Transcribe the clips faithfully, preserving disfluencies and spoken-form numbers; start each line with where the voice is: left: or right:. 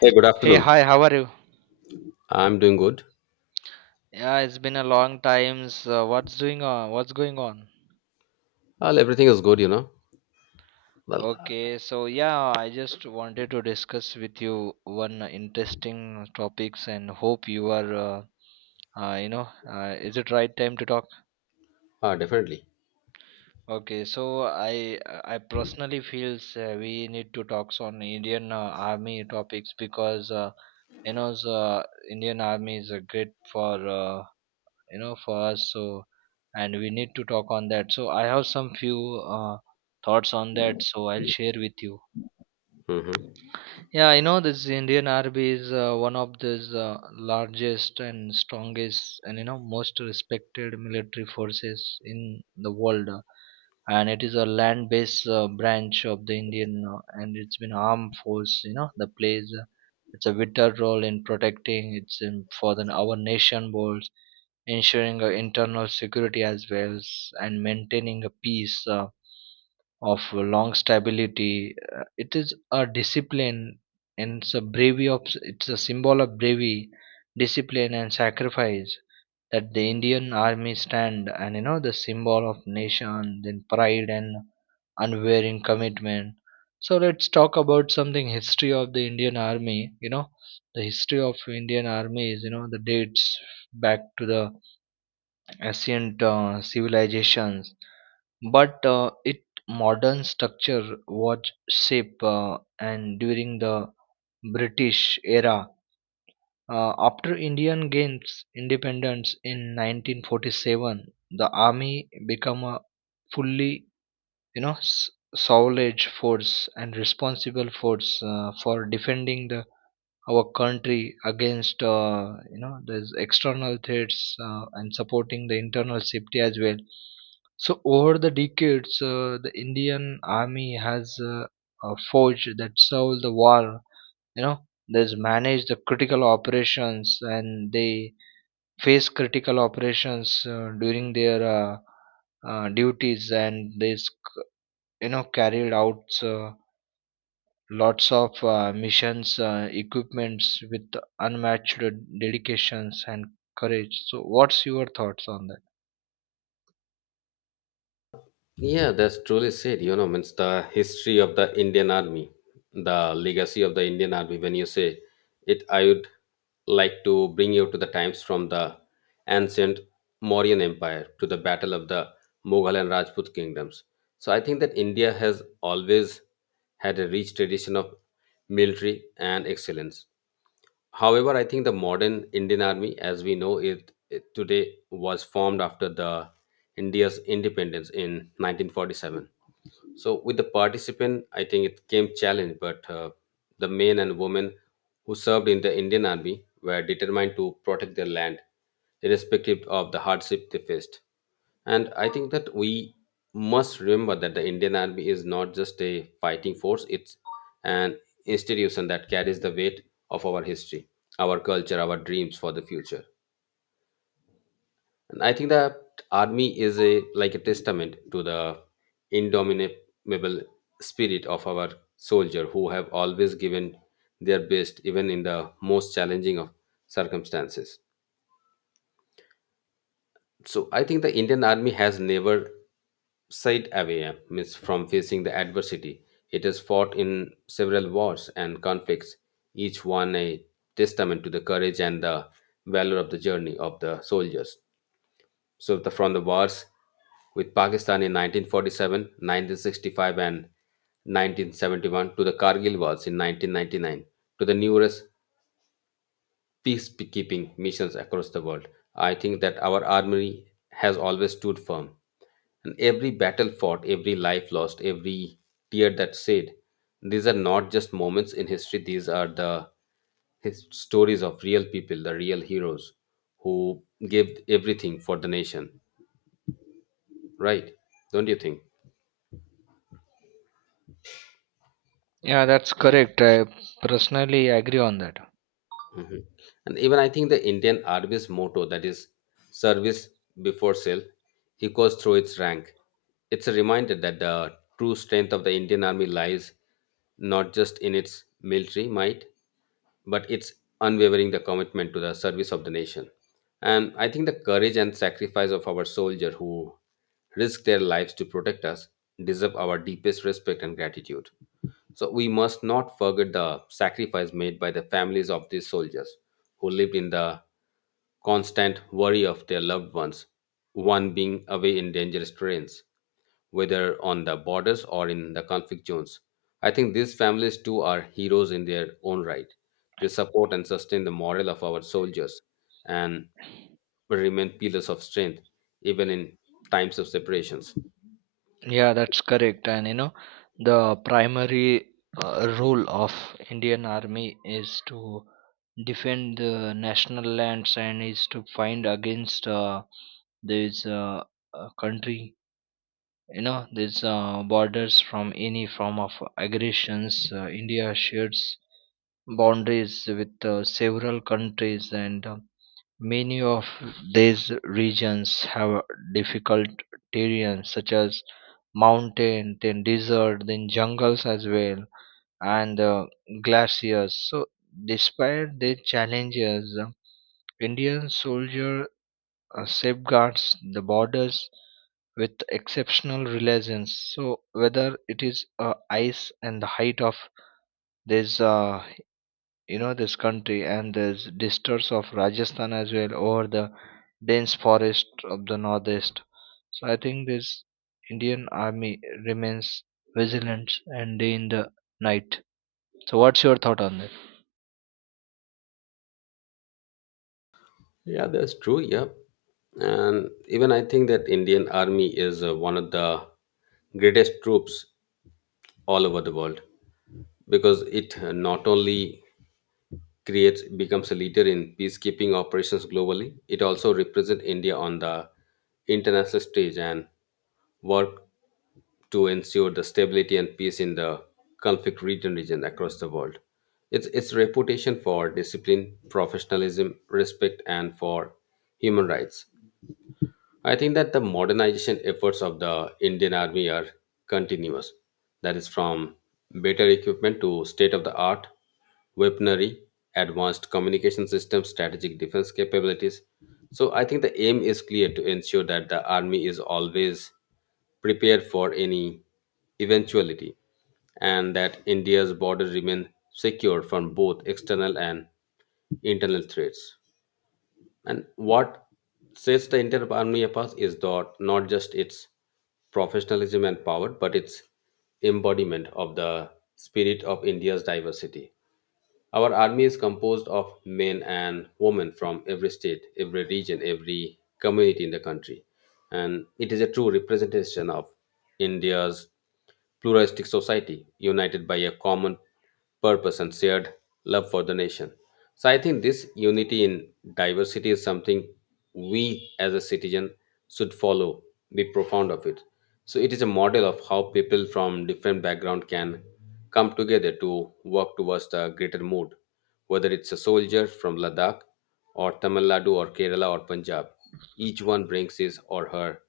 left: Hey, good
right: Hey,
left: afternoon.
right: hi, how are you?
left: I'm doing good.
right: Yeah, it's been a long time. So what's doing on? What's going on?
left: Well, everything is good, you know. Well,
right: Okay, so yeah, I just wanted to discuss with you one interesting topics and hope you are, uh, uh, you know, uh, is it right time to talk?
left: uh, Definitely.
right: Okay, so I I personally feels uh, we need to talk on Indian uh, Army topics because uh, you know the Indian Army is uh, great for. Uh, you know, for us, so and we need to talk on that, so I have some few uh, thoughts on that, so I'll share with you.
left: hmm
right: Yeah, you know, this Indian army is uh, one of the uh, largest and strongest and, you know, most respected military forces in the world, uh, and it is a land based uh, branch of the Indian uh, and it's been armed force, you know, the plays, uh, it's a vital role in protecting it's in, for the, our nation borders, ensuring uh, internal security as well s- and maintaining a peace uh, of long stability. Uh, it is a discipline and it's a bravery of it's a symbol of bravery, discipline and sacrifice that the Indian army stand, and you know the symbol of nation, then pride and unwavering commitment. So let's talk about something history of the Indian army. You know, the history of Indian army is, you know, the dates back to the ancient uh, civilizations, but uh, its modern structure was shaped uh, and during the British era. Uh, after Indian gains independence in nineteen forty-seven, the army became a fully, you know, s- solid force and responsible force uh, for defending the our country against, uh, you know, these external threats uh, and supporting the internal safety as well. So over the decades, uh, the Indian army has uh, uh, forged that solved the war, you know, there's managed the critical operations, and they face critical operations uh, during their uh, uh, duties, and they, you know, carried out uh, lots of uh, missions uh, equipments with unmatched dedications and courage. So what's your thoughts on that?
left: Yeah, that's truly said. You know, means the history of the Indian Army, the legacy of the Indian Army. When you say it, I would like to bring you to the times from the ancient Mauryan Empire to the battle of the Mughal and Rajput kingdoms. So I think that India has always had a rich tradition of military and excellence. However, I think the modern Indian Army, as we know it, it today, was formed after the India's independence in nineteen forty-seven. So with the participant, I think it came challenge, but uh, the men and women who served in the Indian Army were determined to protect their land, irrespective of the hardship they faced. And I think that we must remember that the Indian Army is not just a fighting force; it's an institution that carries the weight of our history, our culture, our dreams for the future. And I think that army is a like a testament to the indomitable spirit of our soldier who have always given their best even in the most challenging of circumstances. So I think the Indian army has never shied away uh, means from facing the adversity. It has fought in several wars and conflicts, each one a testament to the courage and the valor of the journey of the soldiers. So the, from the wars with Pakistan in nineteen forty-seven, nineteen sixty-five, and nineteen seventy-one, to the Kargil wars in nineteen ninety-nine, to the numerous peacekeeping missions across the world. I think that our army has always stood firm. And every battle fought, every life lost, every tear that shed, these are not just moments in history, these are the his stories of real people, the real heroes who gave everything for the nation. Right, don't you think?
right: Yeah, that's correct, I personally agree on that.
left: Mhm. And even I think the Indian Army's motto, that is service before self, echoes through its rank. It's a reminder that the true strength of the Indian Army lies not just in its military might, but it's unwavering the commitment to the service of the nation. And I think the courage and sacrifice of our soldier who risk their lives to protect us deserve our deepest respect and gratitude. So we must not forget the sacrifice made by the families of these soldiers who lived in the constant worry of their loved ones, one being away in dangerous terrains, whether on the borders or in the conflict zones. I think these families too are heroes in their own right. They support and sustain the morale of our soldiers and remain pillars of strength even in times of separations.
right: Yeah, that's correct. And you know the primary uh, role of Indian army is to defend the national lands and is to find against, uh, this uh, uh, country, you know, these uh, borders from any form of aggressions. Uh, india shares boundaries with uh, several countries, and uh, many of these regions have difficult terrain such as mountain, then desert, then jungles as well, and uh, glaciers. So despite the challenges, uh, Indian soldiers uh, safeguards the borders with exceptional religions. So whether it is uh, ice and the height of this, uh, you know, this country and this distance of Rajasthan as well, or the dense forest of the northeast. So I think this Indian army remains vigilant and day in the night. So what's your thought on that?
left: Yeah, that's true. Yeah. And even I think that Indian Army is uh, one of the greatest troops all over the world, because it uh, not only creates becomes a leader in peacekeeping operations globally, it also represents India on the international stage and work to ensure the stability and peace in the conflict region region across the world. Its its reputation for discipline, professionalism, respect, and for human rights. I think that the modernization efforts of the Indian Army are continuous. That is, from better equipment to state of the art weaponry, advanced communication systems, strategic defense capabilities. So, I think the aim is clear to ensure that the Army is always prepared for any eventuality and that India's border remain secure from both external and internal threats. And what sets the entire army apart is that not just its professionalism and power, but its embodiment of the spirit of India's diversity. Our army is composed of men and women from every state, every region, every community in the country. And it is a true representation of India's pluralistic society, united by a common purpose and shared love for the nation. So I think this unity in diversity is something we as a citizen should follow, be profound of it. So it is a model of how people from different background can come together to work towards the greater mood, whether it's a soldier from Ladakh or Tamil Nadu or Kerala or Punjab. Each one brings his or her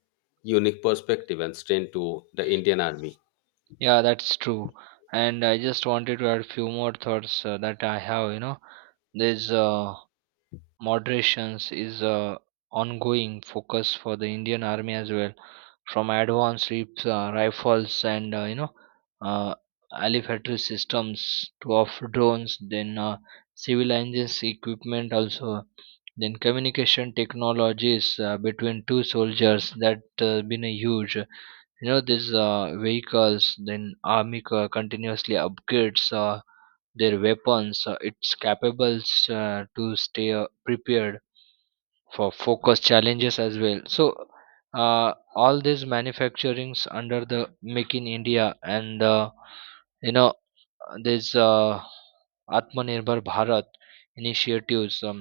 left: unique perspective and strength to the Indian Army.
right: Yeah, that's true. And I just wanted to add few more thoughts uh, that I have. You know, there's uh, moderations is a ongoing focus for the Indian Army as well, from advanced rips, uh, rifles and, uh, you know uh, infantry systems to of drones, then uh, civil engines equipment also, then communication technologies uh, between two soldiers that uh, been a huge. You know these uh, vehicles, then army co- continuously upgrades. Uh, their weapons uh, it's capable uh, to stay uh, prepared for focus challenges as well. So uh, all these manufacturings under the Make in India and, uh, you know this uh, Atmanirbhar Bharat initiatives, um,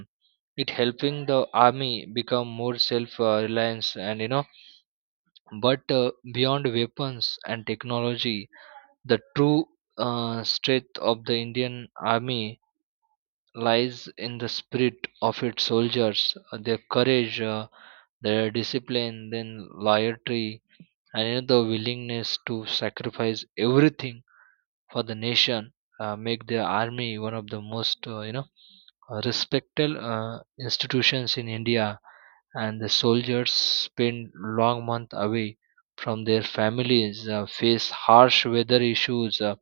right: it helping the army become more self uh, reliance, and you know, but uh, beyond weapons and technology, the true uh, strength of the Indian army lies in the spirit of its soldiers, uh, their courage, uh, their discipline, then loyalty, and, you know, the willingness to sacrifice everything for the nation uh, make the army one of the most, uh, you know uh, respected uh, institutions in India. And the soldiers spend long months away from their families, uh, face harsh weather issues. Uh,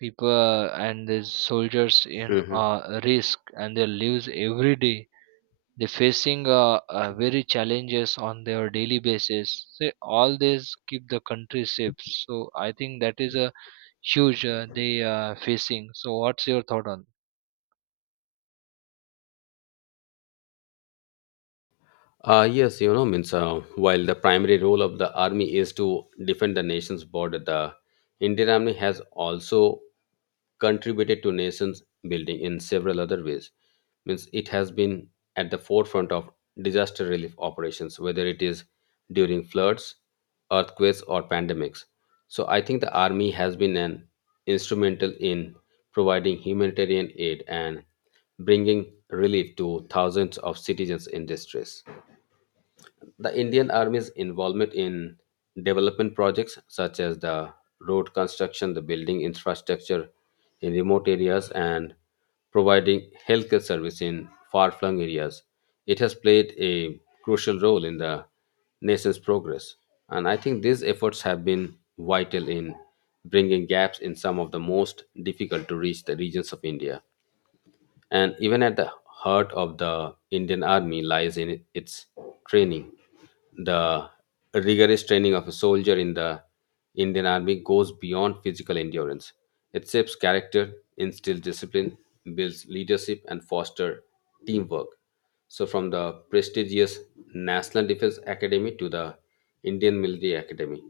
right: People and the soldiers in
left: Mhm.
right: uh, risk and their lives every day. They're facing uh, uh, very challenges on their daily basis, so all this keep the country safe. So I think that is a huge uh, they uh, facing. So what's your thought on?
left: Uh, yes, you know, means uh, while the primary role of the army is to defend the nation's border, the Indian army has also contributed to nation's building in several other ways. Means it has been at the forefront of disaster relief operations, whether it is during floods, earthquakes, or pandemics. So I think the army has been an instrumental in providing humanitarian aid and bringing relief to thousands of citizens in distress. The Indian Army's involvement in development projects such as the road construction, the building infrastructure in remote areas, and providing healthcare service in far flung areas, it has played a crucial role in the nation's progress. And I think these efforts have been vital in bringing gaps in some of the most difficult to reach the regions of India. And even at the heart of the Indian Army lies in its training. The rigorous training of a soldier in the Indian Army goes beyond physical endurance. It shapes character, instills discipline, builds leadership, and fosters teamwork. So, from the prestigious National Defense Academy to the Indian Military Academy,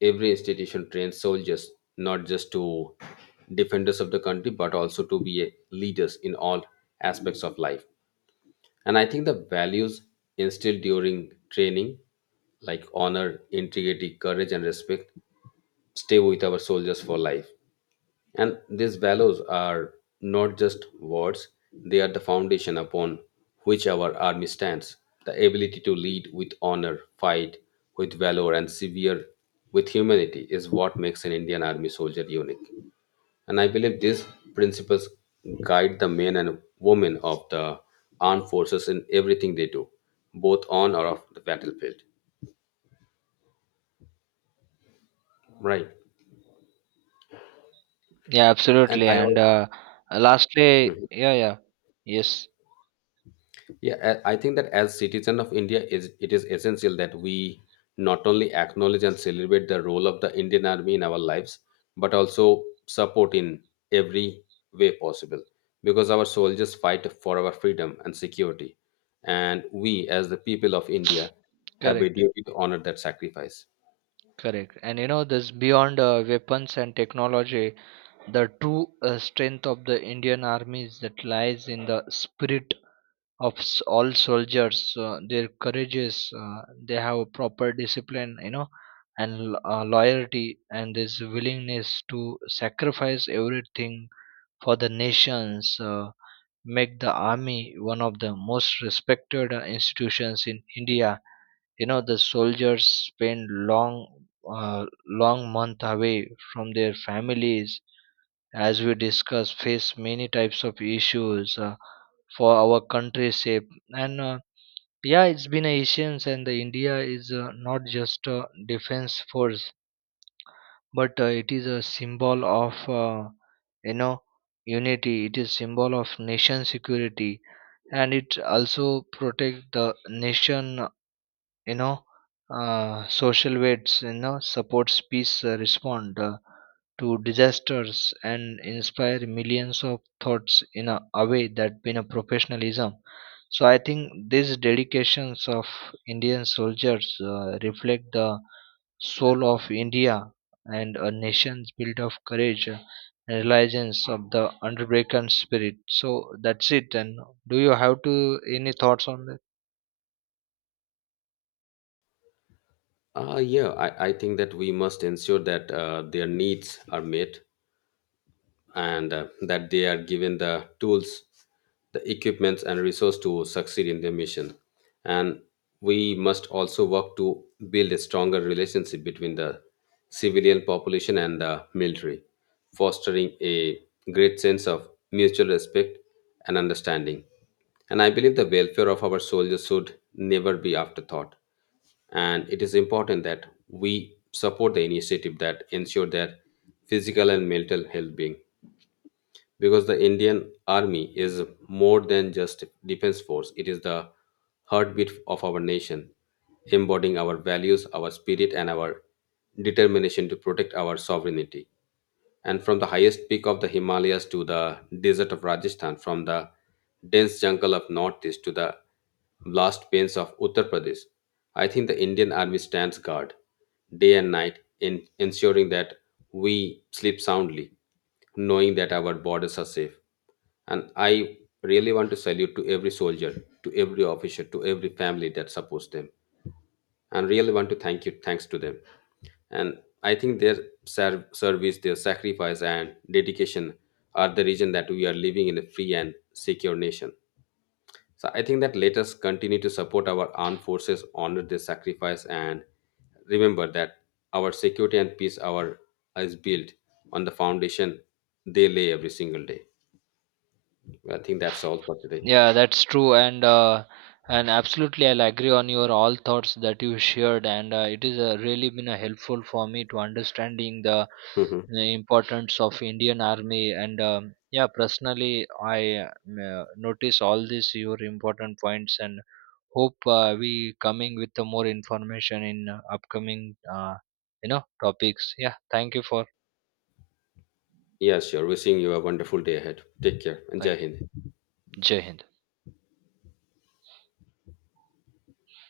left: every institution trains soldiers not just to defenders of the country but also to be a leaders in all aspects of life. And I think the values instilled during training, like honor, integrity, courage, and respect, stay with our soldiers for life. And these values are not just words, they are the foundation upon which our army stands. The ability to lead with honor, fight with valor, and severe with humanity is what makes an Indian army soldier unique. And I believe these principles guide the men and women of the armed forces in everything they do, both on or off the battlefield. Right.
right: Yeah,
left: And
right: absolutely,
left: I
right: and
left: also.
right: uh, lastly, yeah, yeah, yes.
left: Yeah, I I think that as citizen of India, is it is essential that we not only acknowledge and celebrate the role of the Indian Army in our lives, but also support in every way possible, because our soldiers fight for our freedom and security, and we as the people of India have a
right: Correct,
left: duty to honor that sacrifice.
right: correct. And you know this beyond uh, weapons and technology, the true uh, strength of the Indian army is that lies in the spirit of s- all soldiers, uh, their courageous, uh, they have a proper discipline, you know, and l- uh, loyalty and this willingness to sacrifice everything for the nations uh, make the army one of the most respected uh, institutions in India. You know the soldiers spend long uh, long month away from their families, as we discussed, face many types of issues uh, for our country's sake, and uh, yeah, it's been Asians and the India is uh, not just a defense force, but uh, it is a symbol of, uh, you know unity. It is symbol of nation security, and it also protect the nation, you know, uh, social weights, you know, supports peace, uh, respond uh, to disasters and inspire millions of thoughts in a, a way that been a professionalism. So I think these dedications of Indian soldiers uh, reflect the soul of India and a nation's built of courage uh, and reliance of the unbroken spirit. So that's it. And do you have to any thoughts on this?
left: Uh, yeah, I, I think that we must ensure that uh, their needs are met, and uh, that they are given the tools, the equipments, and resource to succeed in their mission. And we must also work to build a stronger relationship between the civilian population and the military, fostering a great sense of mutual respect and understanding. And I believe the welfare of our soldiers should never be afterthought. And it is important that we support the initiative that ensure their physical and mental well being, because the Indian army is more than just defense force. It is the heartbeat of our nation, embodying our values, our spirit, and our determination to protect our sovereignty. And from the highest peak of the Himalayas to the desert of Rajasthan, from the dense jungle of Northeast to the blast pains of Uttar Pradesh, I think the Indian Army stands guard day and night in ensuring that we sleep soundly, knowing that our borders are safe. And I really want to salute to every soldier, to every officer, to every family that supports them, and really want to thank you thanks to them. And I think their ser- service, their sacrifice and dedication are the reason that we are living in a free and secure nation. So I think that let us continue to support our armed forces, honor their sacrifice, and remember that our security and peace our is built on the foundation they lay every single day. I think that's all for today.
right: Yeah, that's true, and uh, and absolutely, I'll agree on your all thoughts that you shared, and uh, it is uh, really been uh, helpful for me to understanding the,
left: Mhm.
right: the importance of Indian Army, and um, yeah, personally, I uh, m- uh, notice all these your important points, and hope uh, we coming with the more information in uh, upcoming, uh, you know topics. Yeah, thank you for.
left: Yeah, sure. Wishing you a wonderful day ahead. Take care, and jai
right: Thank
left: hind.
right: you. Jai Hind.